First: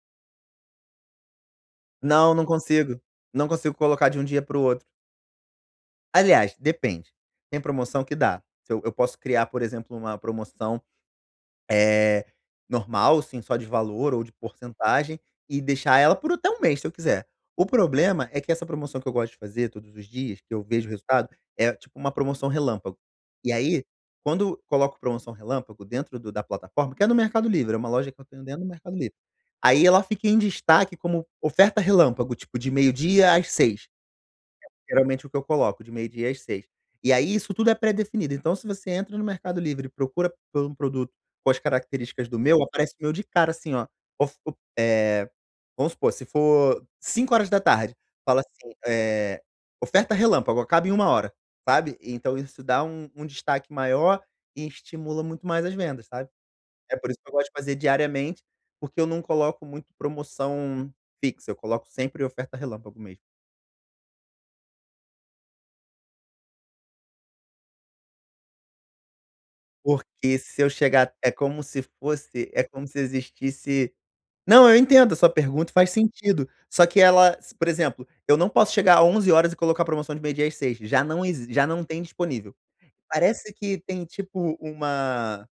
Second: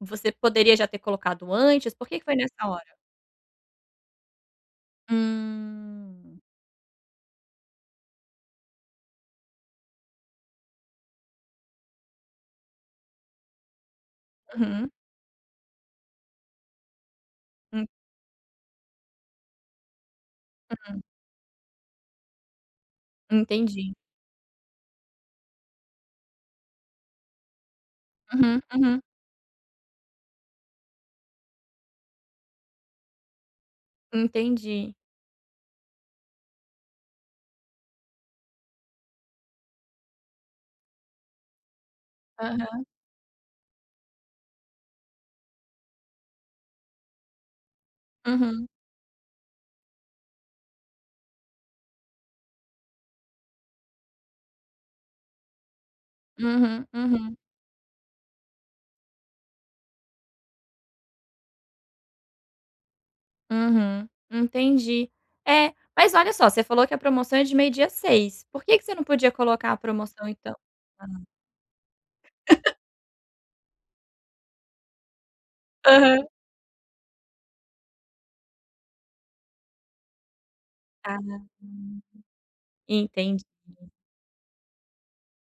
Você poderia já ter colocado antes? Por que que Não, foi não nessa hora? consigo, não consigo colocar de um dia para o outro. Hum. Aliás, depende: tem promoção que dá. Que eu eu posso criar, por exemplo, uma promoção, eh, normal, assim, só de valor ou de Uhum. porcentagem, e deixar ela por até 1 mês, se eu quiser. O Hum. problema é que essa promoção que eu gosto de fazer todos os dias, que eu vejo Uhum. resultado, é tipo uma promoção relâmpago. E aí, Entendi. quando coloco promoção relâmpago dentro do da plataforma, que é no Mercado Livre, é uma loja que eu tenho Uhum, dentro do Mercado uhum. Livre, aí ela fica em destaque como oferta relâmpago, tipo de meio-dia às 18:00. Entendi. Geralmente o que eu coloco, de meio-dia às 18:00. E aí, isso tudo é pré-definido, então, se você entra no Mercado Livre e procura por um produto com as características do meu, Aham. aparece o meu de cara, assim ó: of o eh, vamos supor, se for 17:00, fala Uhum. assim, eh: "Oferta relâmpago, acaba em uma hora", sabe. Então isso dá um um destaque maior e estimula muito mais as vendas, sabe. Uhum, É por isso que eu uhum. gosto de fazer diariamente, porque eu não coloco muito promoção fixa, eu coloco sempre oferta relâmpago mesmo. Uhum, entendi. É, mas olha só: você falou que a promoção é de meio-dia às 18:00, por que que você não podia colocar a promoção, Porque então? se eu Hã. chegar é como se fosse, é como se existisse não, eu entendo a sua pergunta, faz Aham. sentido, só que ela s por exemplo, eu não posso chegar 11:00 e colocar promoção de meio-dia às 18:00, já não exi já não tem disponível. [unintelligible] Entendi. Parece que tem tipo uma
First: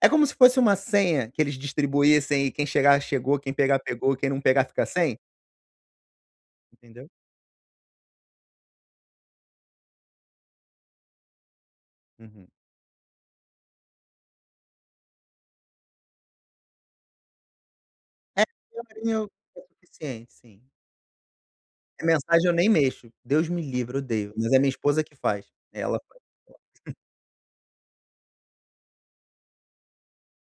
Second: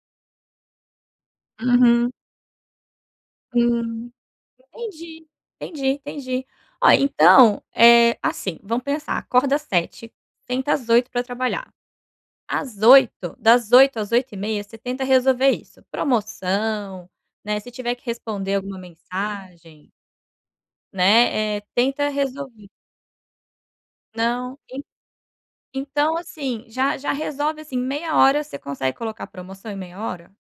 é como se fosse uma senha que eles Uhum. distribuíssem, e quem chegar chegou, quem pegar Hum. pegou e quem não pegar fica sem? Entendi, entendi, entendi. Ó, Entendeu? então, é assim, vamos pensar. Acorda 7:00, senta às 8:00 pra trabalhar. Uhum. Às 8:00 das 8:00 às 8:30, você tenta resolver isso, promoção, né, se tiver que É, responder alguma meia horinha é o [unintelligible] mensagem suficiente, sim. né, eh, É, tenta mensagem eu nem resolver. mexo, Deus me livra, odeio, mas Não, a minha en esposa que faz, é, ela então, faz assim, esse já troço. já resolve, assim, em meia hora, você consegue colocar promoção em meia hora?